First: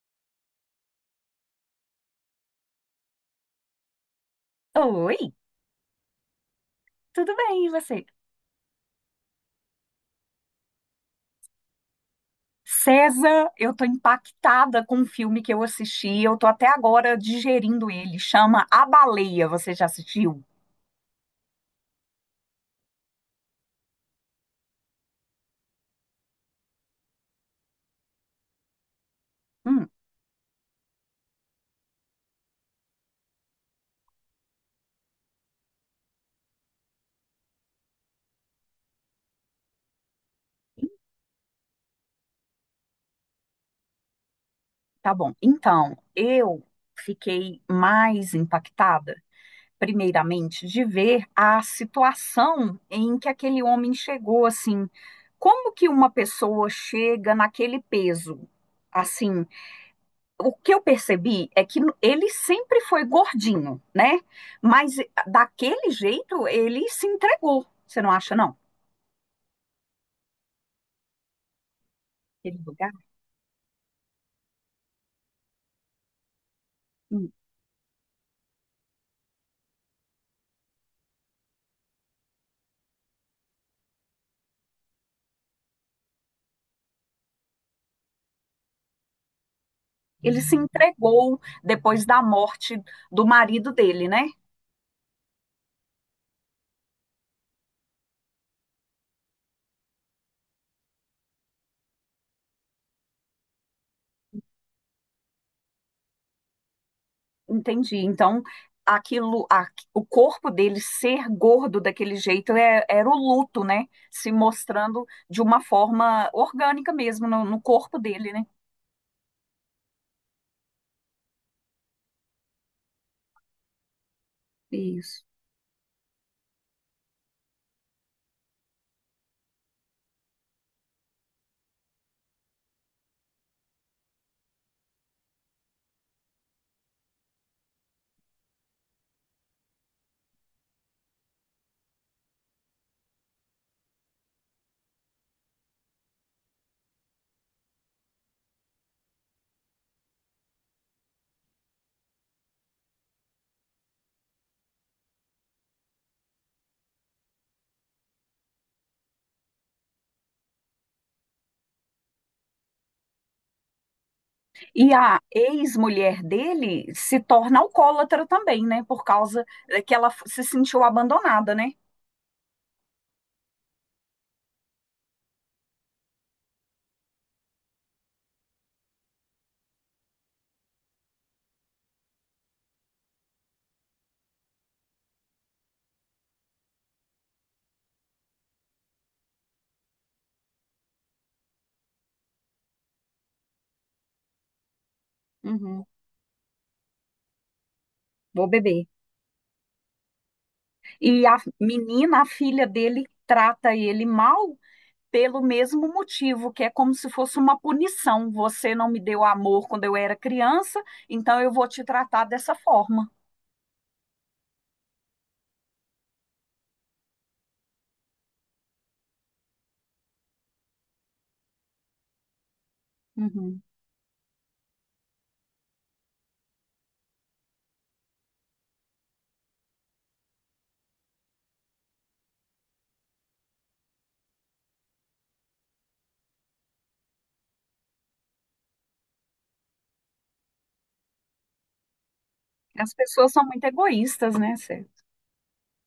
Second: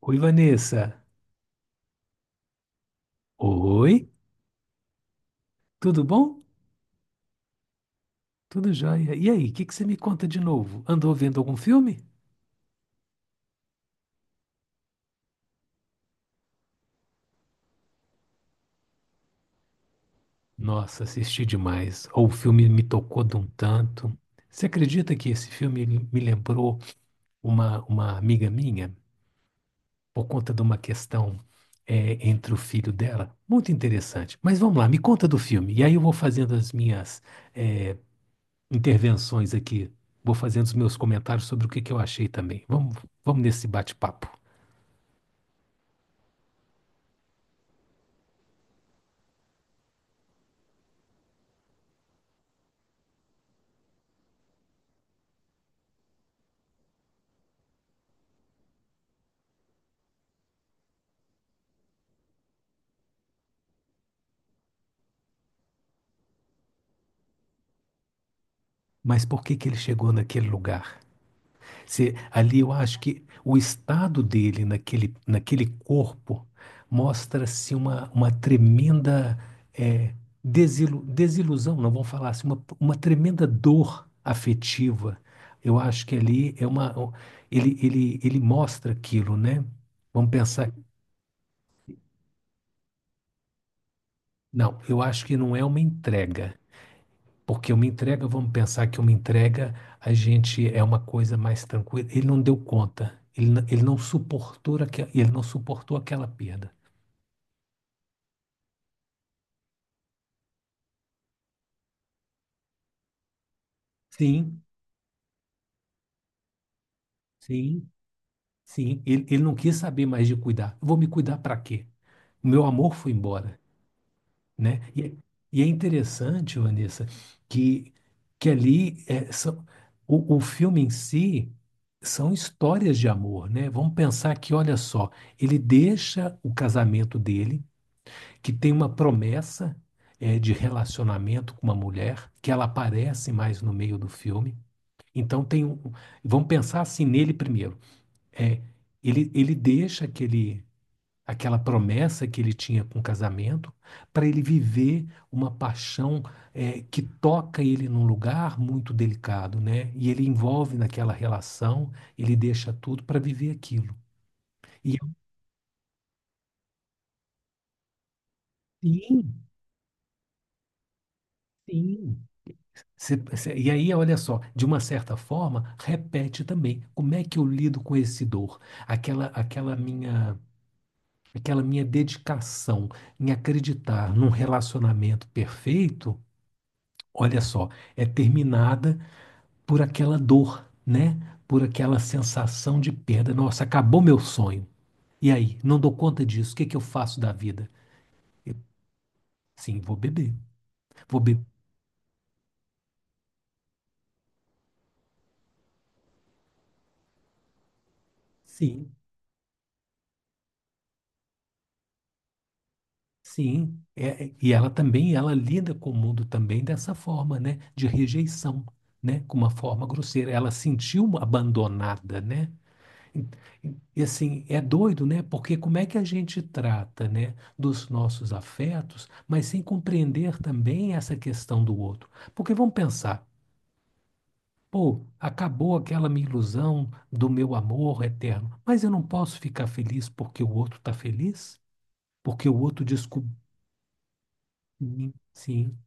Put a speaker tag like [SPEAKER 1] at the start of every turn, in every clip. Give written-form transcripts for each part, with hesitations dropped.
[SPEAKER 1] Oi, Vanessa. Oi,
[SPEAKER 2] Oi,
[SPEAKER 1] tudo bom?
[SPEAKER 2] tudo bem, e você?
[SPEAKER 1] Tudo jóia. E aí, o que que você me conta de novo? Andou vendo algum filme?
[SPEAKER 2] César, eu tô impactada com um filme que eu assisti, eu tô até agora digerindo ele, chama A Baleia, você já assistiu?
[SPEAKER 1] Nossa, assisti demais. O filme me tocou de um tanto. Você acredita que esse filme ele me lembrou uma amiga minha
[SPEAKER 2] Hum,
[SPEAKER 1] por conta de uma questão entre o filho dela? Muito interessante. Mas vamos lá, me conta do filme. E aí eu vou fazendo as minhas é, intervenções aqui. Vou fazendo os meus comentários sobre o que que eu achei também. Vamos nesse bate-papo.
[SPEAKER 2] tá bom. Então, eu fiquei mais impactada, primeiramente, de ver a situação em que aquele homem chegou, assim, como que uma pessoa chega naquele peso? Assim, o que eu percebi é que ele sempre foi gordinho, né? Mas daquele jeito ele se entregou. Você não acha, não?
[SPEAKER 1] Mas por que que ele chegou naquele lugar? Se ali
[SPEAKER 2] Aquele
[SPEAKER 1] eu
[SPEAKER 2] lugar?
[SPEAKER 1] acho que o estado dele naquele corpo
[SPEAKER 2] Hum.
[SPEAKER 1] mostra-se uma tremenda eh, desilusão, não vamos falar assim, uma tremenda dor afetiva. Eu acho que ali é uma ele mostra aquilo, né? Vamos
[SPEAKER 2] Ele se
[SPEAKER 1] pensar,
[SPEAKER 2] entregou depois da morte do marido dele, né?
[SPEAKER 1] não, eu acho que não é uma entrega. Porque uma entrega, vamos pensar que uma entrega a gente é uma coisa mais tranquila. Ele não deu conta, ele não suportou aquela perda.
[SPEAKER 2] Entendi. Então, aquilo, o corpo dele ser gordo daquele jeito era o luto, né? Se
[SPEAKER 1] Sim,
[SPEAKER 2] mostrando de uma forma orgânica mesmo no
[SPEAKER 1] sim,
[SPEAKER 2] corpo dele, né?
[SPEAKER 1] sim. Ele não quis saber mais de cuidar. Eu vou me cuidar para quê? O meu amor foi embora, né? E, é
[SPEAKER 2] Isso.
[SPEAKER 1] e é interessante, Vanessa, que, que ali são, o filme em si são histórias de amor, né? Vamos pensar que, olha só, ele deixa o casamento dele que tem uma promessa de relacionamento com uma mulher, que ela aparece mais no meio do filme. Então tem um, vamos pensar assim nele primeiro. É, ele deixa aquela promessa que ele tinha com o casamento para ele viver uma paixão que toca ele num lugar muito delicado, né? E ele envolve naquela relação, ele deixa tudo para viver aquilo.
[SPEAKER 2] E
[SPEAKER 1] E
[SPEAKER 2] a ex-mulher dele se torna alcoólatra também, né? Por causa
[SPEAKER 1] sim,
[SPEAKER 2] que ela se sentiu abandonada, né?
[SPEAKER 1] sim. E aí, olha só, de uma certa forma, repete também. Como é que eu lido com esse dor? Aquela, aquela minha, aquela minha dedicação em acreditar num relacionamento perfeito, olha só, é terminada por aquela dor, né? Por aquela sensação de perda. Nossa, acabou meu sonho. E aí, não
[SPEAKER 2] Uhum,
[SPEAKER 1] dou conta disso. O que que eu faço da vida?
[SPEAKER 2] vou
[SPEAKER 1] Eu,
[SPEAKER 2] beber.
[SPEAKER 1] sim, vou beber. Vou
[SPEAKER 2] E a
[SPEAKER 1] beber.
[SPEAKER 2] menina, a filha dele, trata ele mal pelo mesmo motivo, que é como se fosse uma punição. Você não
[SPEAKER 1] Sim.
[SPEAKER 2] me deu amor quando eu era criança, então eu vou te tratar dessa forma.
[SPEAKER 1] Sim, e ela também, ela lida com o mundo também dessa forma, né? De rejeição, né? Com uma forma grosseira. Ela sentiu abandonada, né? E
[SPEAKER 2] Uhum.
[SPEAKER 1] e, assim, é doido, né? Porque como é que a gente trata, né, dos nossos afetos, mas sem compreender também essa questão do outro? Porque vamos pensar, pô, acabou aquela minha ilusão do meu amor eterno, mas eu não posso ficar feliz porque o outro está feliz? Porque o outro
[SPEAKER 2] As pessoas
[SPEAKER 1] descobriu.
[SPEAKER 2] são muito egoístas, né, Cê?
[SPEAKER 1] Sim.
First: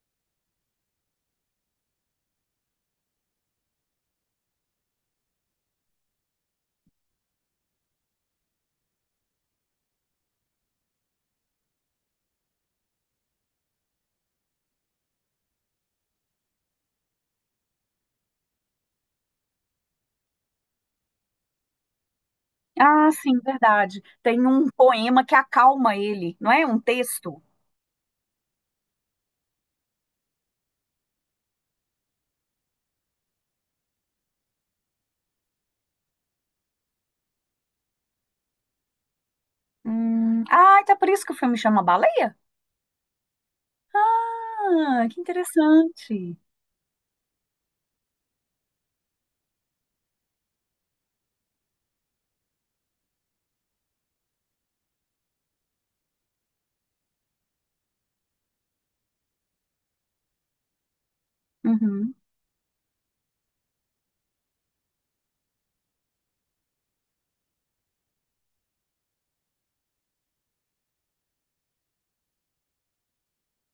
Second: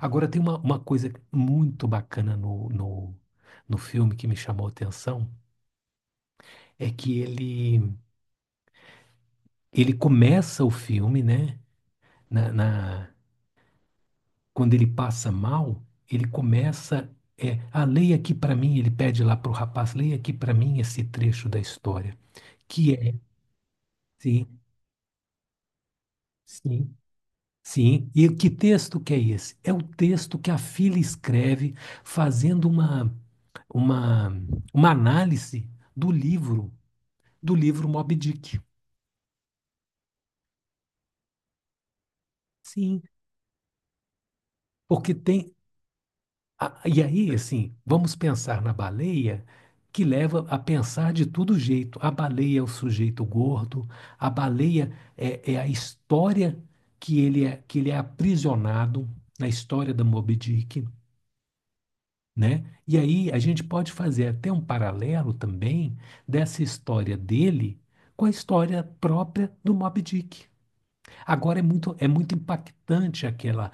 [SPEAKER 1] Agora tem uma coisa muito bacana no filme que me chamou a atenção, é que ele começa o filme, né? Na, na- quando ele passa mal, ele começa. Leia aqui para mim, ele pede lá para o rapaz, leia aqui para mim esse trecho da história. Que
[SPEAKER 2] Ah,
[SPEAKER 1] é,
[SPEAKER 2] sim, verdade. Tem
[SPEAKER 1] sim,
[SPEAKER 2] um poema que acalma ele, não é? Um
[SPEAKER 1] sim,
[SPEAKER 2] texto.
[SPEAKER 1] sim. E que texto que é esse? É o texto que a filha escreve fazendo uma, uma análise do livro do livro Moby Dick.
[SPEAKER 2] Ah, então é por isso que o filme chama Baleia?
[SPEAKER 1] Sim.
[SPEAKER 2] Ah,
[SPEAKER 1] Porque
[SPEAKER 2] que
[SPEAKER 1] tem.
[SPEAKER 2] interessante.
[SPEAKER 1] E aí, assim, vamos pensar na baleia, que leva a pensar de todo jeito. A baleia é o sujeito gordo, a baleia é a história que ele é aprisionado na história da Moby Dick,
[SPEAKER 2] Uhum.
[SPEAKER 1] né? E aí a gente pode fazer até um paralelo também dessa história dele com a história própria do Moby Dick. Agora é muito impactante aquela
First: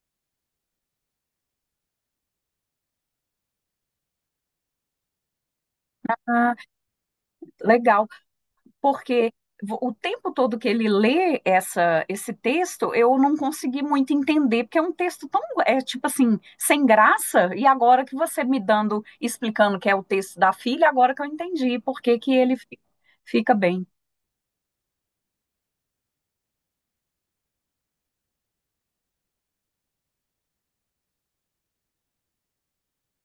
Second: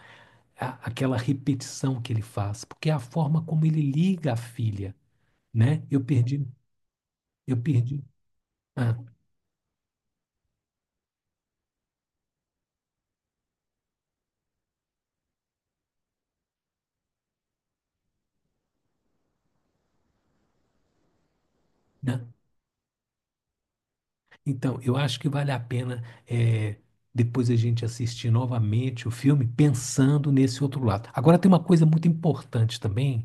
[SPEAKER 1] a- aquela repetição que ele faz, porque é a forma como ele liga a filha, né? Eu perdi,
[SPEAKER 2] Ah,
[SPEAKER 1] eu perdi.
[SPEAKER 2] legal,
[SPEAKER 1] Ah,
[SPEAKER 2] porque o tempo todo que ele lê esse texto, eu não consegui muito entender, porque é um texto tão, é tipo assim, sem graça, e agora que você me dando, explicando que é o texto da filha, agora que eu entendi por que
[SPEAKER 1] né?
[SPEAKER 2] que ele fica bem.
[SPEAKER 1] Então, eu acho que vale a pena é, depois a gente assistir novamente o filme pensando nesse outro lado. Agora tem uma coisa muito importante também,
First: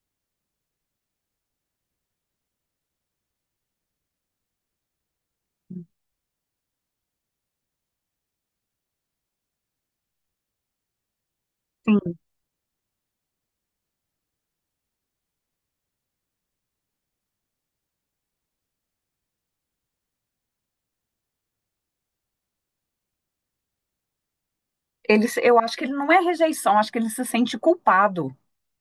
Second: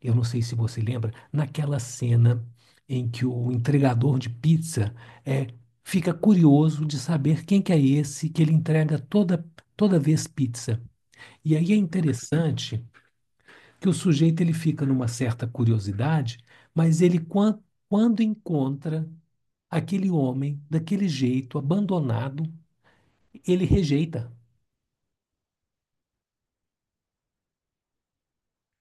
[SPEAKER 1] eu não sei se você lembra, naquela cena em que o entregador de pizza é, fica curioso de saber quem que é esse que ele entrega toda vez pizza. E aí é
[SPEAKER 2] Sim,
[SPEAKER 1] interessante que o sujeito ele fica numa certa curiosidade, mas quando encontra aquele homem daquele jeito abandonado, ele rejeita.
[SPEAKER 2] ele, eu acho que ele não é rejeição, acho que ele se sente culpado,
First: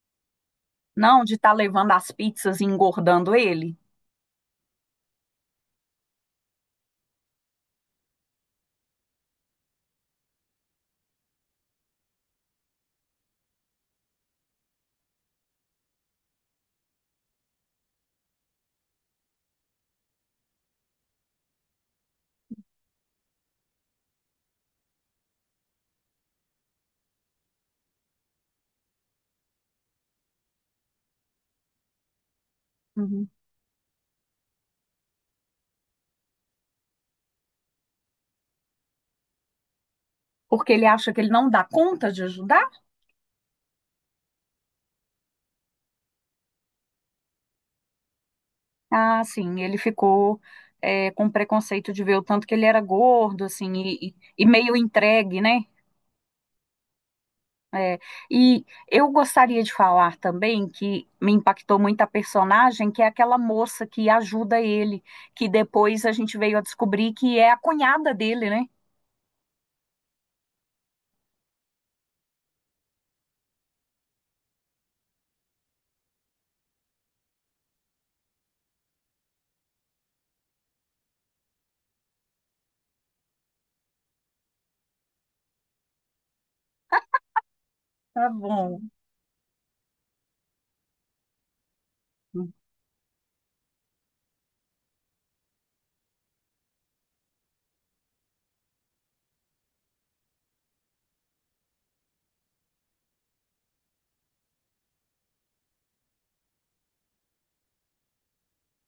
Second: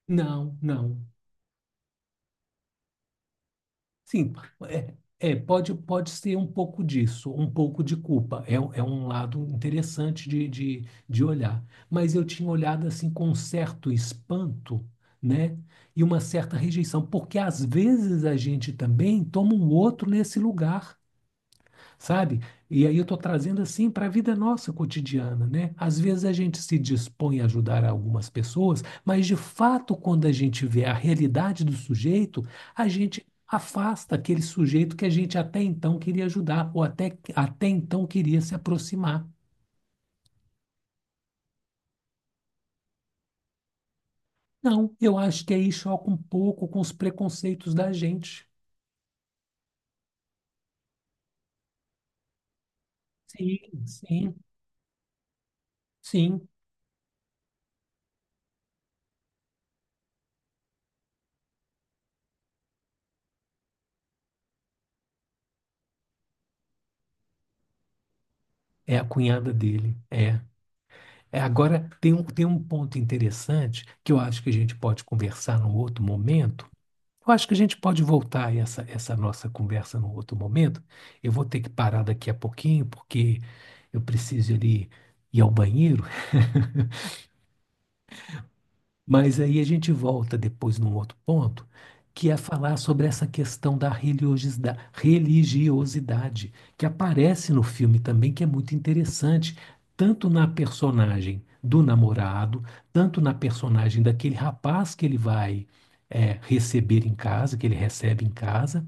[SPEAKER 1] Não, não.
[SPEAKER 2] não, de estar levando as pizzas e engordando ele.
[SPEAKER 1] Sim, pode ser um pouco disso, um pouco de culpa. É é um lado interessante de olhar. Mas eu tinha olhado assim com um certo espanto, né? E uma certa rejeição, porque às vezes a gente também toma um outro nesse lugar sabe? E aí eu estou trazendo assim para a vida nossa cotidiana, né? Às vezes a gente se dispõe a ajudar algumas pessoas, mas de fato, quando a gente vê a realidade do sujeito, a gente
[SPEAKER 2] Uhum.
[SPEAKER 1] afasta aquele sujeito que a gente até então queria ajudar, ou até então queria se aproximar.
[SPEAKER 2] Porque ele acha que ele não dá conta de ajudar?
[SPEAKER 1] Não, eu acho que aí choca um pouco com os preconceitos da gente.
[SPEAKER 2] Ah, sim, ele ficou é, com preconceito de ver o tanto que ele era gordo,
[SPEAKER 1] Sim,
[SPEAKER 2] assim,
[SPEAKER 1] sim,
[SPEAKER 2] e meio entregue, né?
[SPEAKER 1] sim.
[SPEAKER 2] É, e eu gostaria de falar também que me impactou muito a personagem, que é aquela moça que ajuda ele, que depois a gente veio a descobrir que é a cunhada dele, né?
[SPEAKER 1] É a cunhada dele. É. Agora, tem um ponto interessante que eu acho que a gente pode conversar num outro momento. Eu acho que a gente pode voltar a essa nossa conversa num outro momento. Eu vou ter que parar daqui a pouquinho, porque eu preciso ali ir ao banheiro.
[SPEAKER 2] Tá bom.
[SPEAKER 1] Mas aí a gente volta depois num outro ponto, que é falar sobre essa questão da religiosidade, que aparece no filme também, que é muito interessante, tanto na personagem do namorado, tanto na personagem daquele rapaz que ele vai, receber em casa, que ele recebe em casa,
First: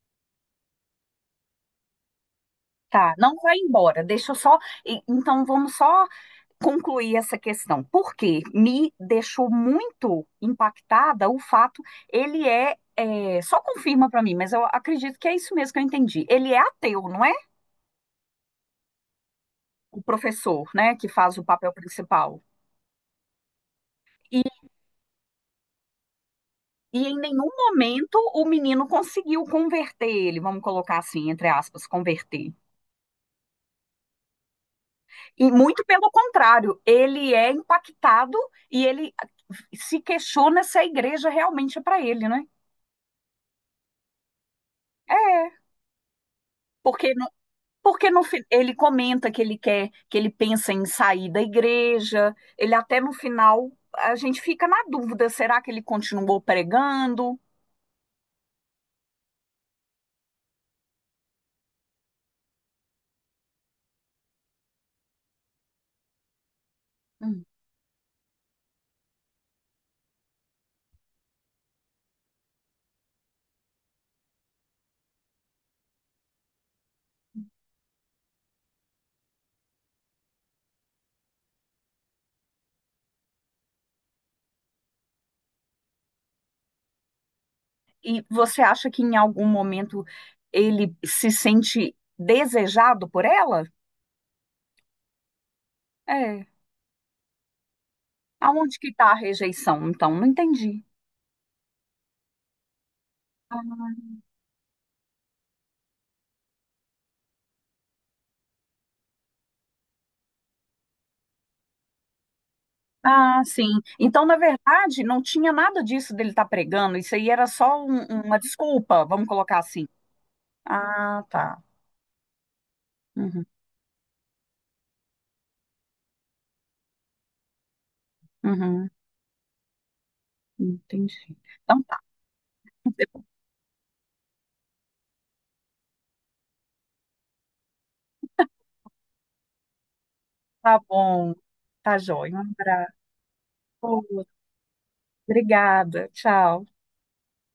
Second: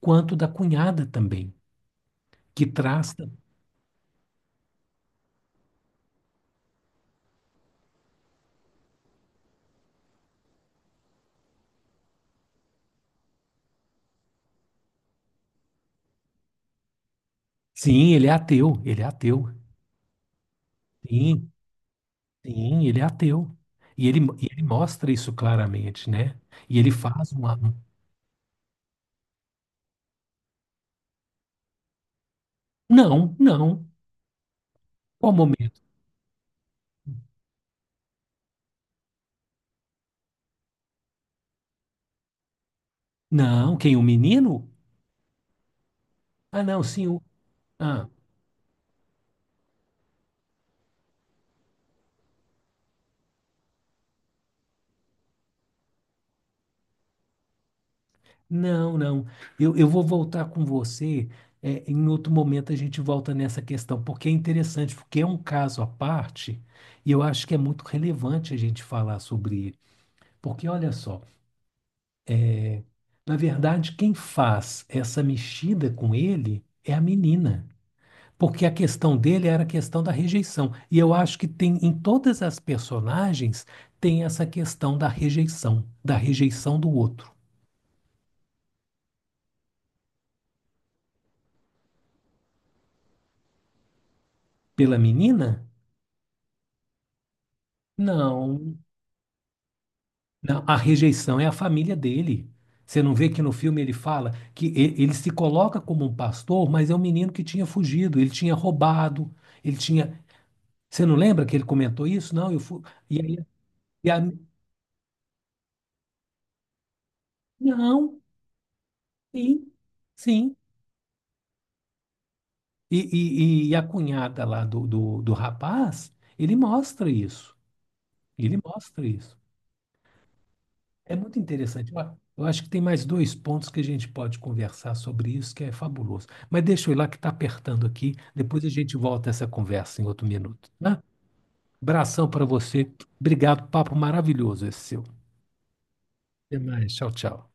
[SPEAKER 1] quanto da cunhada também, que traz.
[SPEAKER 2] Tá, não vai embora, deixa eu só. Então vamos só concluir essa questão, porque me deixou muito impactada o fato, ele é, é, só confirma para mim, mas eu acredito que é isso mesmo que eu entendi. Ele é ateu, não é?
[SPEAKER 1] Sim, ele é ateu, ele é ateu.
[SPEAKER 2] O professor, né, que faz o
[SPEAKER 1] Sim.
[SPEAKER 2] papel principal.
[SPEAKER 1] Sim, ele é ateu. E ele,
[SPEAKER 2] E,
[SPEAKER 1] e ele mostra isso claramente, né? E ele
[SPEAKER 2] e em
[SPEAKER 1] faz
[SPEAKER 2] nenhum
[SPEAKER 1] uma.
[SPEAKER 2] momento o menino conseguiu converter ele, vamos colocar assim, entre aspas, converter.
[SPEAKER 1] Não, não. Qual
[SPEAKER 2] E
[SPEAKER 1] momento?
[SPEAKER 2] muito pelo contrário, ele é impactado e ele se questiona se a igreja realmente é para ele, né?
[SPEAKER 1] Não, quem? O menino?
[SPEAKER 2] É,
[SPEAKER 1] Ah, não, sim.
[SPEAKER 2] porque
[SPEAKER 1] O... Ah,
[SPEAKER 2] Porque no, fi- ele comenta que ele quer, que ele pensa em sair da igreja. Ele até no final, a gente fica na dúvida, será que ele continuou pregando?
[SPEAKER 1] não, não. Eu vou voltar com você. É, em outro momento a gente volta nessa questão, porque é interessante, porque é um caso à parte, e eu
[SPEAKER 2] Hum.
[SPEAKER 1] acho que é muito relevante a gente falar sobre ele. Porque olha só, na verdade, quem faz essa mexida com ele é a menina. Porque a questão dele era a questão da rejeição. E eu acho que tem em todas as personagens tem essa questão da rejeição do outro.
[SPEAKER 2] E você acha que em algum momento ele se sente desejado por ela?
[SPEAKER 1] Pela menina?
[SPEAKER 2] É.
[SPEAKER 1] Não.
[SPEAKER 2] Aonde que está a rejeição? Então, não
[SPEAKER 1] Não, a
[SPEAKER 2] entendi.
[SPEAKER 1] rejeição é a família dele. Você não vê que no filme ele fala que ele se coloca como um pastor, mas é um menino que tinha fugido, ele tinha roubado, ele tinha. Você não lembra que ele comentou isso? Não, eu fui. E aí,
[SPEAKER 2] Ah, sim.
[SPEAKER 1] e a...
[SPEAKER 2] Então, na verdade, não tinha nada disso dele estar pregando. Isso aí era só
[SPEAKER 1] Não,
[SPEAKER 2] uma desculpa, vamos colocar
[SPEAKER 1] sim,
[SPEAKER 2] assim.
[SPEAKER 1] sim.
[SPEAKER 2] Ah, tá.
[SPEAKER 1] E,
[SPEAKER 2] Uhum,
[SPEAKER 1] e, e a cunhada lá do rapaz, ele mostra isso. Ele
[SPEAKER 2] uhum.
[SPEAKER 1] mostra isso. É
[SPEAKER 2] Entendi.
[SPEAKER 1] muito
[SPEAKER 2] Então
[SPEAKER 1] interessante.
[SPEAKER 2] tá.
[SPEAKER 1] Ó, eu acho que tem mais dois pontos que a gente pode conversar sobre isso, que é fabuloso. Mas deixa eu ir lá que está apertando aqui. Depois a gente volta essa conversa em outro minuto,
[SPEAKER 2] Tá
[SPEAKER 1] né?
[SPEAKER 2] bom. Tá
[SPEAKER 1] Abração
[SPEAKER 2] joia. Um
[SPEAKER 1] para você.
[SPEAKER 2] abraço.
[SPEAKER 1] Obrigado, papo maravilhoso esse seu.
[SPEAKER 2] Obrigada.
[SPEAKER 1] Até
[SPEAKER 2] Tchau.
[SPEAKER 1] mais. Tchau, tchau.